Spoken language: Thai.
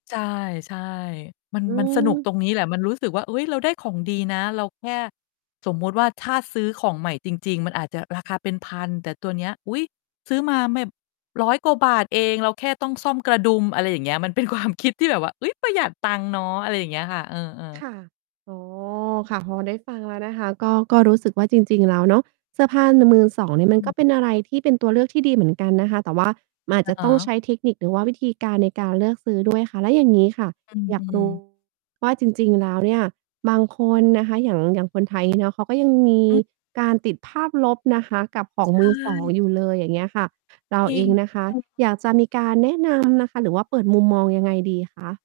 ใช่ ใช่ มัน อืมันสนุกม ตรงนี้แหละ มันรู้สึกว่า "เฮ้ย! เราได้ของดีนะ เราแค่ สมมุติว่า ถ้าซื้อของใหม่จริง ๆ มันอาจจะราคาเป็นพัน แต่ตัวเนี้ย อุ๊ย! ซื้อมาแบบ 100 กว่าบาทเอง เราแค่ต้องซ่อมกระดุม" อะไรอย่างเงี้ย มัน เป็นความ คิดที่แบบว่า "อุ๊ย! ประหยัดตังค์เนาะ" อะไรอย่างเงี้ยค่ะ เออ ๆ ค่ะ อ๋อ ค่ะ พอได้ฟังแล้วนะคะ ก็ ก็รู้สึกว่าจริง ๆ แล้วเนาะ เสื้อผ้า น มือสองนี่มัอนก็เปืม ็นอะไรที่เป็นตัวเลือกที่ดีเหมือนกันนะคะ แต่ว่า มันอาจอะจะฮต้องใชะ ้เทคนิค หรือว่าวิธีการในการเลือกซื้อด้วย ค่ะ แล้วอย่างงี้ค่ะ อือ อยาอืก รู้ อ ว่า จริง ๆ แล้ว เนี่ย บางคนนะคะ อย่าง อย่างคนไทย งี้เนาะ เขาก็ยังมีอืม การติดภาพลบนะคะกับของใชมือสอง่ อยู่เลย อย่างเงี้ยค่ะ เราจริเอง งนะคะเออ อยากจะมีการแนะนำ นะคะ หรือว่าเปิดมุมมองยังไงดี คะ?